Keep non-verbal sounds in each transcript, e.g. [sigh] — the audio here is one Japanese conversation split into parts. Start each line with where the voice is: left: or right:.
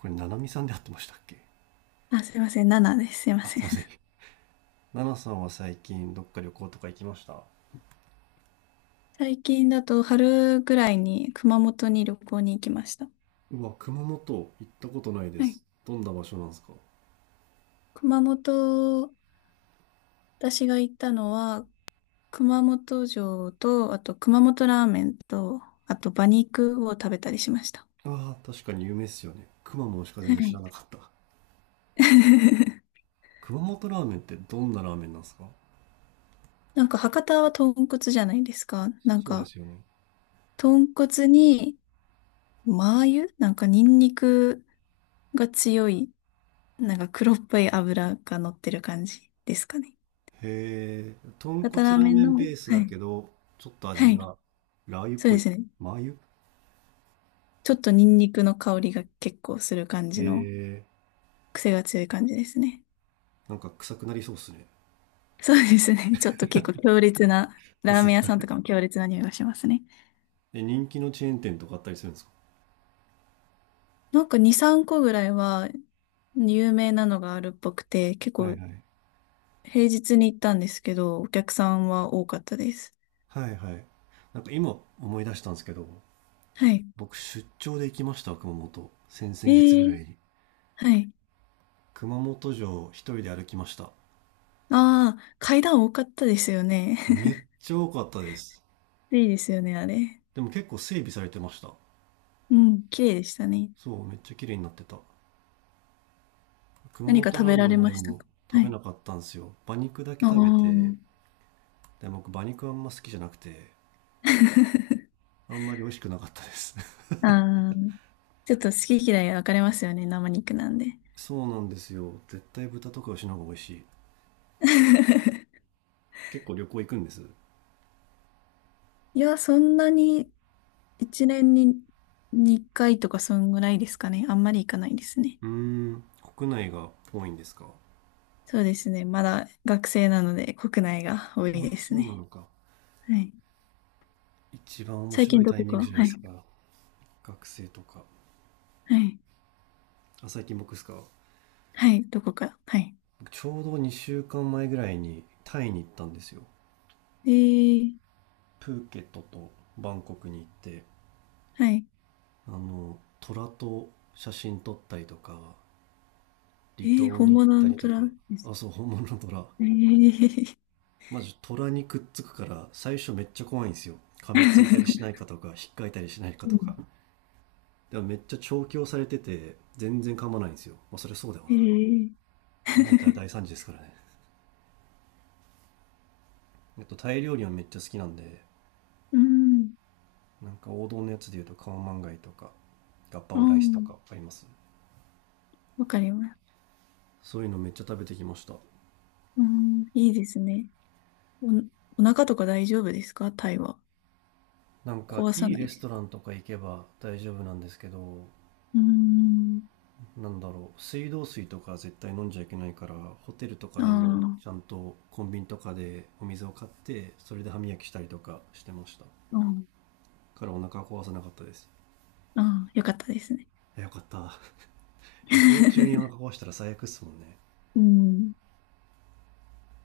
right: これ、ななみさんで会ってましたっけ？
left: あ、すいません、7です。すいま
right: あ、す
left: せ
right: い
left: ん。
right: ません。
left: [laughs]
right: ななさんは最近どっか旅行とか行きました？
left: 最近だと春ぐらいに熊本に旅行に行きました。
right: うわ、熊本。行ったことないで
left: はい。
right: す。どんな場所なんですか？
left: 熊本、私が行ったのは、熊本城と、あと熊本ラーメンと、あと馬肉を食べたりしました。
right: ああ、確かに有名っすよね。熊本しか全
left: は
right: 然知ら
left: い。
right: なかった。
left: [laughs]
right: 熊本ラーメンってどんなラーメンなんですか？
left: なんか博多は豚骨じゃないですか。なん
right: そうで
left: か、
right: すよね。
left: 豚骨に、麻油なんかニンニクが強い、なんか黒っぽい油が乗ってる感じですかね。
right: へえ、豚
left: 博
right: 骨
left: 多ラー
right: ラー
left: メン
right: メンベ
left: の、
right: ース
left: は
right: だ
left: い。
right: けど、ちょっと
left: は
right: 味
left: い。
right: がラー油っ
left: そう
right: ぽ
left: で
right: い。
left: すね。
right: マー油。
left: ちょっとニンニクの香りが結構する感
right: へ
left: じの、
right: え、
left: 癖が強い感じですね。
right: なんか臭くなりそうっすね。
left: そうですね。[laughs] ちょっと結構強烈な、
right: で
left: ラー
right: す
left: メン屋
right: よ
left: さんと
right: ね。
left: かも強烈な匂いがしますね。
right: で、人気のチェーン店とかあったりするんですか？
left: なんか2、3個ぐらいは有名なのがあるっぽくて、結
right: はい
left: 構
right: はい。
left: 平日に行ったんですけど、お客さんは多かったです。
right: はいはい。なんか今思い出したんですけど、
left: はい。
right: 僕出張で行きました、熊本。先々月ぐ
left: え
right: らい
left: え、
right: に。
left: はい。
right: 熊本城一人で歩きました。
left: ああ、階段多かったですよね。
right: めっちゃ多かったです。
left: [laughs] いいですよね、あれ。
right: でも結構整備されてました。
left: うん、綺麗でしたね。
right: そう、めっちゃ綺麗になってた。熊
left: 何か
right: 本
left: 食
right: ラー
left: べら
right: メ
left: れ
right: ンはで
left: ました
right: も
left: か？は
right: 食べ
left: い。
right: なかったんですよ。馬肉だけ
left: あ
right: 食べて、
left: あ。
right: で僕馬肉あんま好きじゃなくて、
left: [laughs]
right: あんまり美味しくなかったです。[laughs]
left: ああ、ちょっと好き嫌い分かれますよね、生肉なんで。
right: そうなんですよ。絶対豚とか牛の方が美味しい。
left: [laughs]
right: 結構旅行行くんです？う
left: いや、そんなに一年に2回とかそんぐらいですかね。あんまり行かないですね。
right: ーん、国内が多いんですか？
left: そうですね。まだ学生なので国内が多い
right: あ、
left: です
right: そうなの
left: ね。
right: か。
left: はい。
right: 一番面
left: 最
right: 白
left: 近
right: い
left: ど
right: タイ
left: こ
right: ミン
left: か？
right: グじゃないで
left: は
right: す
left: い。
right: か。学生とか。
left: はい。
right: あ、最近僕ですか。
left: はい。どこか？はい。
right: 僕ちょうど2週間前ぐらいにタイに行ったんですよ。
left: えー、
right: プーケットとバンコクに行って、
left: はい。
right: 虎と写真撮ったりとか、
left: え
right: 離
left: ー、
right: 島に
left: 本
right: 行っ
left: 物
right: た
left: の
right: りとか。
left: 虎です
right: あ、
left: か？
right: そう、本物の虎。
left: えー、
right: まず虎にくっつくから最初めっちゃ怖いんですよ。噛みついたりしな
left: [laughs]
right: いかとか、引っかいたりしないか
left: う
right: とか。
left: ん。
right: でもめっちゃ調教されてて、全然噛まないんですよ。まあそりゃそうだよ
left: え
right: な。
left: ー、
right: 噛まれたら
left: [laughs]
right: 大惨事ですからね。タイ料理はめっちゃ好きなんで、
left: うん。
right: なんか王道のやつで言うとカオマンガイとか、ガッパ
left: あ
right: オライスと
left: ー、
right: かあります。
left: わかります。
right: そういうのめっちゃ食べてきました。
left: うん、いいですね。お、お腹とか大丈夫ですか、タイは。
right: なんか
left: 壊さ
right: いい
left: ない
right: レ
left: で
right: ス
left: す
right: トラ
left: か？
right: ンとか行けば大丈夫なんですけど、
left: うーん。
right: なんだろう、水道水とか絶対飲んじゃいけないから、ホテルとか
left: あ
right: でもちゃ
left: あ、
right: んとコンビニとかでお水を買って、それで歯磨きしたりとかしてました。
left: うん。
right: からお腹壊さなかったです。
left: ああ、よかったですね。
right: いやよかった。[laughs] 旅行中にお腹
left: [laughs]
right: 壊したら最悪っすもんね。
left: うん。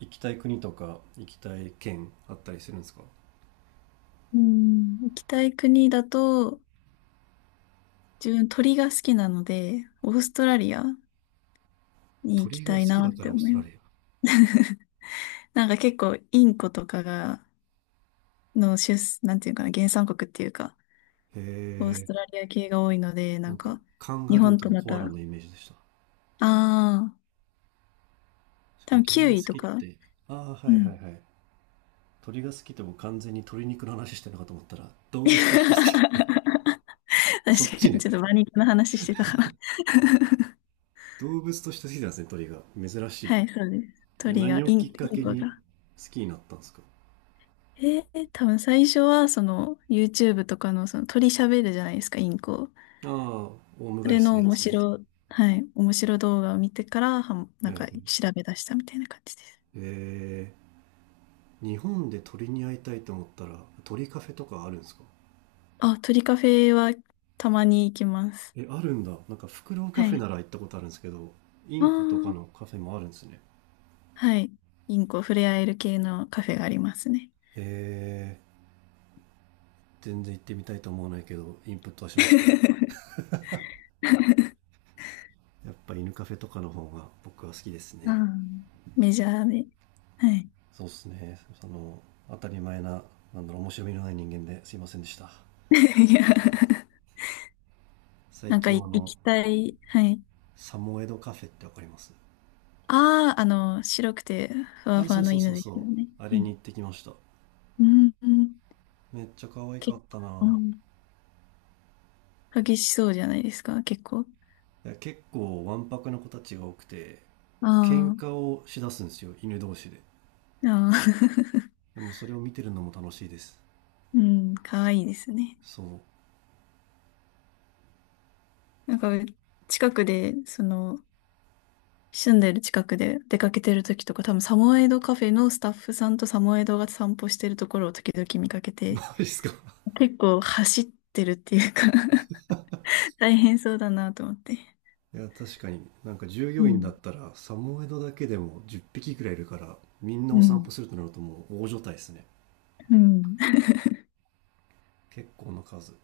right: 行きたい国とか行きたい県あったりするんですか？
left: うん。行きたい国だと、自分鳥が好きなので、オーストラリアに行き
right: 鳥
left: た
right: が好
left: い
right: き
left: な
right: だ
left: っ
right: か
left: て
right: らオー
left: 思
right: ス
left: い
right: トラ
left: ます。
right: リア？
left: なんか結構インコとかが、の出、なんていうかな、原産国っていうか、
right: へ
left: オース
right: え。
left: トラリア系が多いので、
right: ア。
left: な
right: な
left: ん
right: んか、
left: か、
right: カン
left: 日
right: ガルー
left: 本
right: と
left: と
right: か
left: ま
right: コアラ
left: た、あ
right: のイメージでした。
left: あ、
right: しか
left: 多
right: も
left: 分キ
right: 鳥
left: ウ
right: が好
left: イと
right: きっ
left: か。
right: て、ああ、は
left: う
right: いはい
left: ん。
right: はい。鳥が好きってもう完全に鶏肉の話してるのかと思ったら、
left: [laughs]
right: 動物として好き。[laughs] そっ
left: 確か
right: ち
left: に、
right: ね。
left: ちょっと馬肉の話してたから。
right: 動物として好きなんですね、鳥が。珍し
left: は
right: い。
left: い、そうです。
right: え、
left: 鳥が、
right: 何をきっか
left: イン
right: け
left: コ
right: に
left: が。
right: 好きになったんですか？
left: 多分最初は、YouTube とかの、鳥喋るじゃないですか、インコ。
right: ああ、オウム
left: そ
right: 返
left: れ
right: しす
left: の
right: るや
left: 面
right: つに。
left: 白、はい、面白動画を見てから、な
right: は
left: ん
right: いは
left: か、
right: い。
left: 調べ出したみたいな感じです。
right: え日本で鳥に会いたいと思ったら、鳥カフェとかあるんですか？
left: あ、鳥カフェは、たまに行きます。
right: え、あるんだ。なんか、フクロウ
left: は
right: カフェ
left: い。
right: なら行ったことあるんですけど、イ
left: あ
right: ン
left: あ、
right: コとかのカフェもあるんですね。
left: はい。インコ触れ合える系のカフェがありますね。
right: へえ、全然行ってみたいと思わないけど、インプットはしました。
left: [laughs]
right: やっぱ犬カフェとかの方が僕は好きです
left: う
right: ね。
left: ん。メジャーで。はい。
right: そうですね。当たり前な、なんだろう、面白みのない人間ですいませんでした。
left: [laughs] いや、[laughs]
right: 最
left: なんか
right: 近
left: い
right: は
left: 行きたい。はい。
right: サモエドカフェってわかります？
left: ああ、あの、白くてふわ
right: あ、
left: ふ
right: そ
left: わ
right: う
left: の
right: そうそ
left: 犬
right: う
left: ですよ
right: そ
left: ね。
right: う。あ
left: う
right: れに
left: ん。
right: 行ってきました。
left: うん、うん、
right: めっちゃ可愛か
left: 結
right: った
left: 構、
right: な。
left: うん、激しそうじゃないですか、結構。
right: いや、結構わんぱくな子たちが多くて、喧
left: あ
right: 嘩をしだすんですよ、犬同士で。
left: あ、ああ。
right: でもそれを見てるのも楽しいです。
left: [laughs] うん、かわいいですね。
right: そう。
left: なんか、近くで、その、住んでる近くで出かけてる時とか、多分サモエドカフェのスタッフさんとサモエドが散歩してるところを時々見かけて、
right: [laughs] ですか。[laughs]
left: 結構走ってるっていうか [laughs] 大変そうだなと思って。
right: いや、確かになんか従
left: う
right: 業員だ
left: ん、
right: ったらサモエドだけでも10匹くらいいるから、みんな
left: う
right: お散歩
left: ん。
right: するとなるともう大所帯ですね。
left: うん。
right: 結構な数。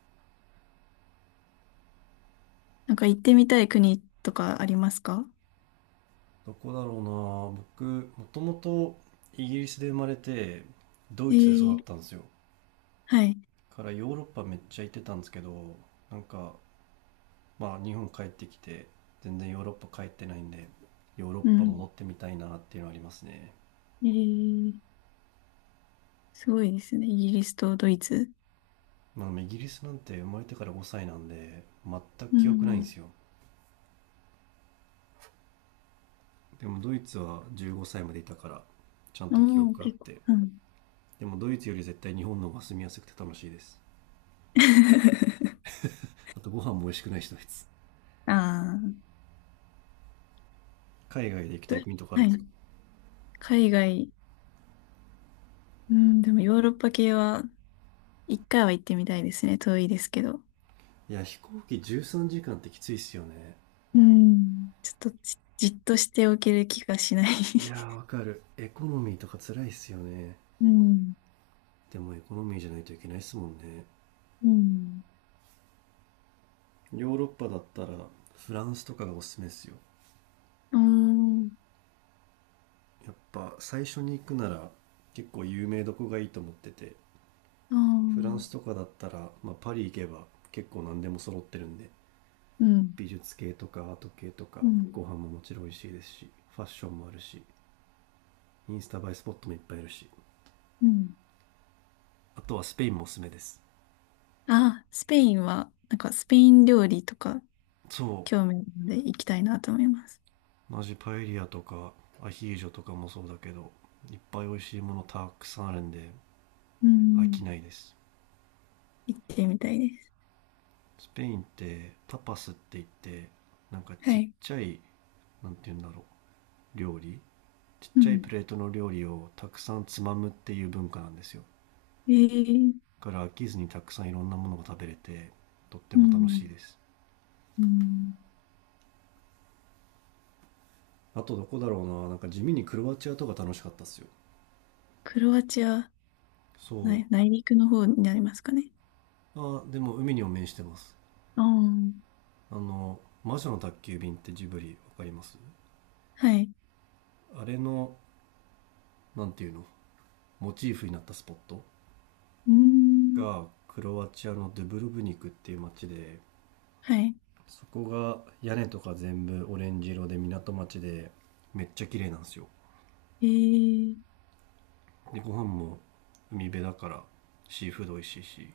left: なんか行ってみたい国とかありますか？
right: どこだろうな。僕もともとイギリスで生まれて、ド
left: え
right: イツで育っ
left: ー、
right: たんですよ。
left: はい。
right: からヨーロッパめっちゃ行ってたんですけど、なんか、まあ日本帰ってきて全然ヨーロッパ帰ってないんで、ヨーロッ
left: う
right: パ戻
left: ん。
right: ってみたいなっていうのはありますね。
left: えー、すごいですね。イギリスとドイツ。
right: まあ、イギリスなんて生まれてから5歳なんで全く
left: う
right: 記憶ないんで
left: ん。
right: すよ。でもドイツは15歳までいたからちゃんと記
left: おー、
right: 憶あっ
left: 結構。
right: て、
left: うん。
right: でもドイツより絶対日本の方が住みやすくて楽しいです。
left: [laughs]
right: あとご飯も美味しくないし、ドイツ。
left: ああ、
right: 海外で行きた
left: ど
right: い国とかある
left: は
right: んですか？
left: い。海外。うん、でもヨーロッパ系は、一回は行ってみたいですね。遠いですけど。
right: いや、飛行機13時間ってきついっすよね。
left: うん。ちょっとじっとしておける気がしない。
right: いやー、わかる。エコノミーとか辛いっすよね。
left: [laughs] うん。
right: でもエコノミーじゃないといけないっすもんね。
left: うん。
right: ヨーロッパだったらフランスとかがおすすめっすよ。
left: [laughs] おー、
right: やっぱ最初に行くなら結構有名どこがいいと思ってて、
left: あー、
right: フランスとかだったら、まあ、パリ行けば結構何でも揃ってるんで、
left: うん。
right: 美術系とかアート系とか、
left: うん。
right: ご飯ももちろん美味しいですし、ファッションもあるし、インスタ映えスポットもいっぱいあるし。
left: うん。
right: あとはスペインもおすすめです。
left: あ、スペインは、なんかスペイン料理とか
right: そ
left: 興味あるので行きたいなと思います。
right: う、同じパエリアとか、アヒージョとかもそうだけど、いっぱい美味しいものたくさんあるんで
left: う
right: 飽き
left: ん、
right: ないです。
left: 行ってみたいです。
right: スペインってタパスって言って、なんか
left: は
right: ちっ
left: い。
right: ちゃい、なんて言うんだろう、料理、ちっ
left: う
right: ちゃい
left: ん、
right: プレートの料理をたくさんつまむっていう文化なんですよ。
left: えー、
right: から飽きずにたくさんいろんなものが食べれて、とって
left: う
right: も楽しい
left: ん、
right: です。
left: うん。
right: あと、どこだろうな、なんか地味にクロアチアとか楽しかったっすよ。
left: クロアチア、
right: そ
left: 内陸の方になりますかね。
right: う。あ、でも海にも面してます。
left: ああ、
right: あの「魔女の宅急便」ってジブリわかります？
left: はい。
right: あれの、なんていうの、モチーフになったスポット
left: うん、
right: がクロアチアのドゥブルブニクっていう町で、
left: はい。
right: そこが屋根とか全部オレンジ色で港町でめっちゃ綺麗なんですよ。
left: えー、
right: でご飯も海辺だからシーフード美味しいし、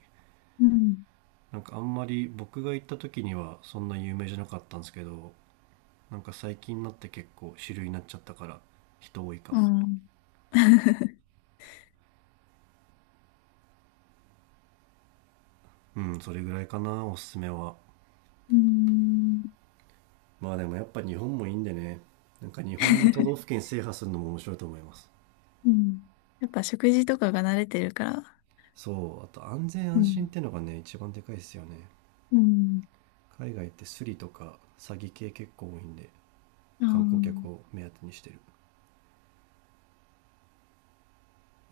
left: うん、
right: なんかあんまり僕が行った時にはそんな有名じゃなかったんですけど、なんか最近になって結構主流になっちゃったから人多いか
left: あ
right: も。
left: ん。
right: うん、それぐらいかな、おすすめは。
left: うん、
right: まあでもやっぱ日本もいいんでね、なんか日本の都道府県
left: [laughs]
right: 制覇するのも面白いと思います。
left: うん、[laughs] やっぱ食事とかが慣れてるから、
right: そう、あと安全
left: う
right: 安心っ
left: ん、
right: てのがね、一番でかいですよね。
left: うん、
right: 海外ってスリとか詐欺系結構多いんで、観光客
left: あ
right: を目当てにしてる。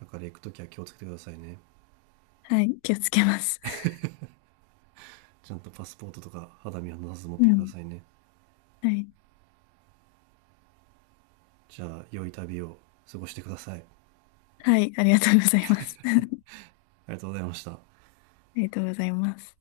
right: だから行くときは気をつけてくださいね。
left: あ、はい、気をつけます。
right: ちゃんとパスポートとか肌身離さず持っ
left: う
right: てくだ
left: ん、
right: さいね。
left: はい。
right: じゃあ良い旅を過ごしてください。あ
left: はい、ありがとうございます。[laughs] あ
right: りがとうございました。
left: りがとうございます。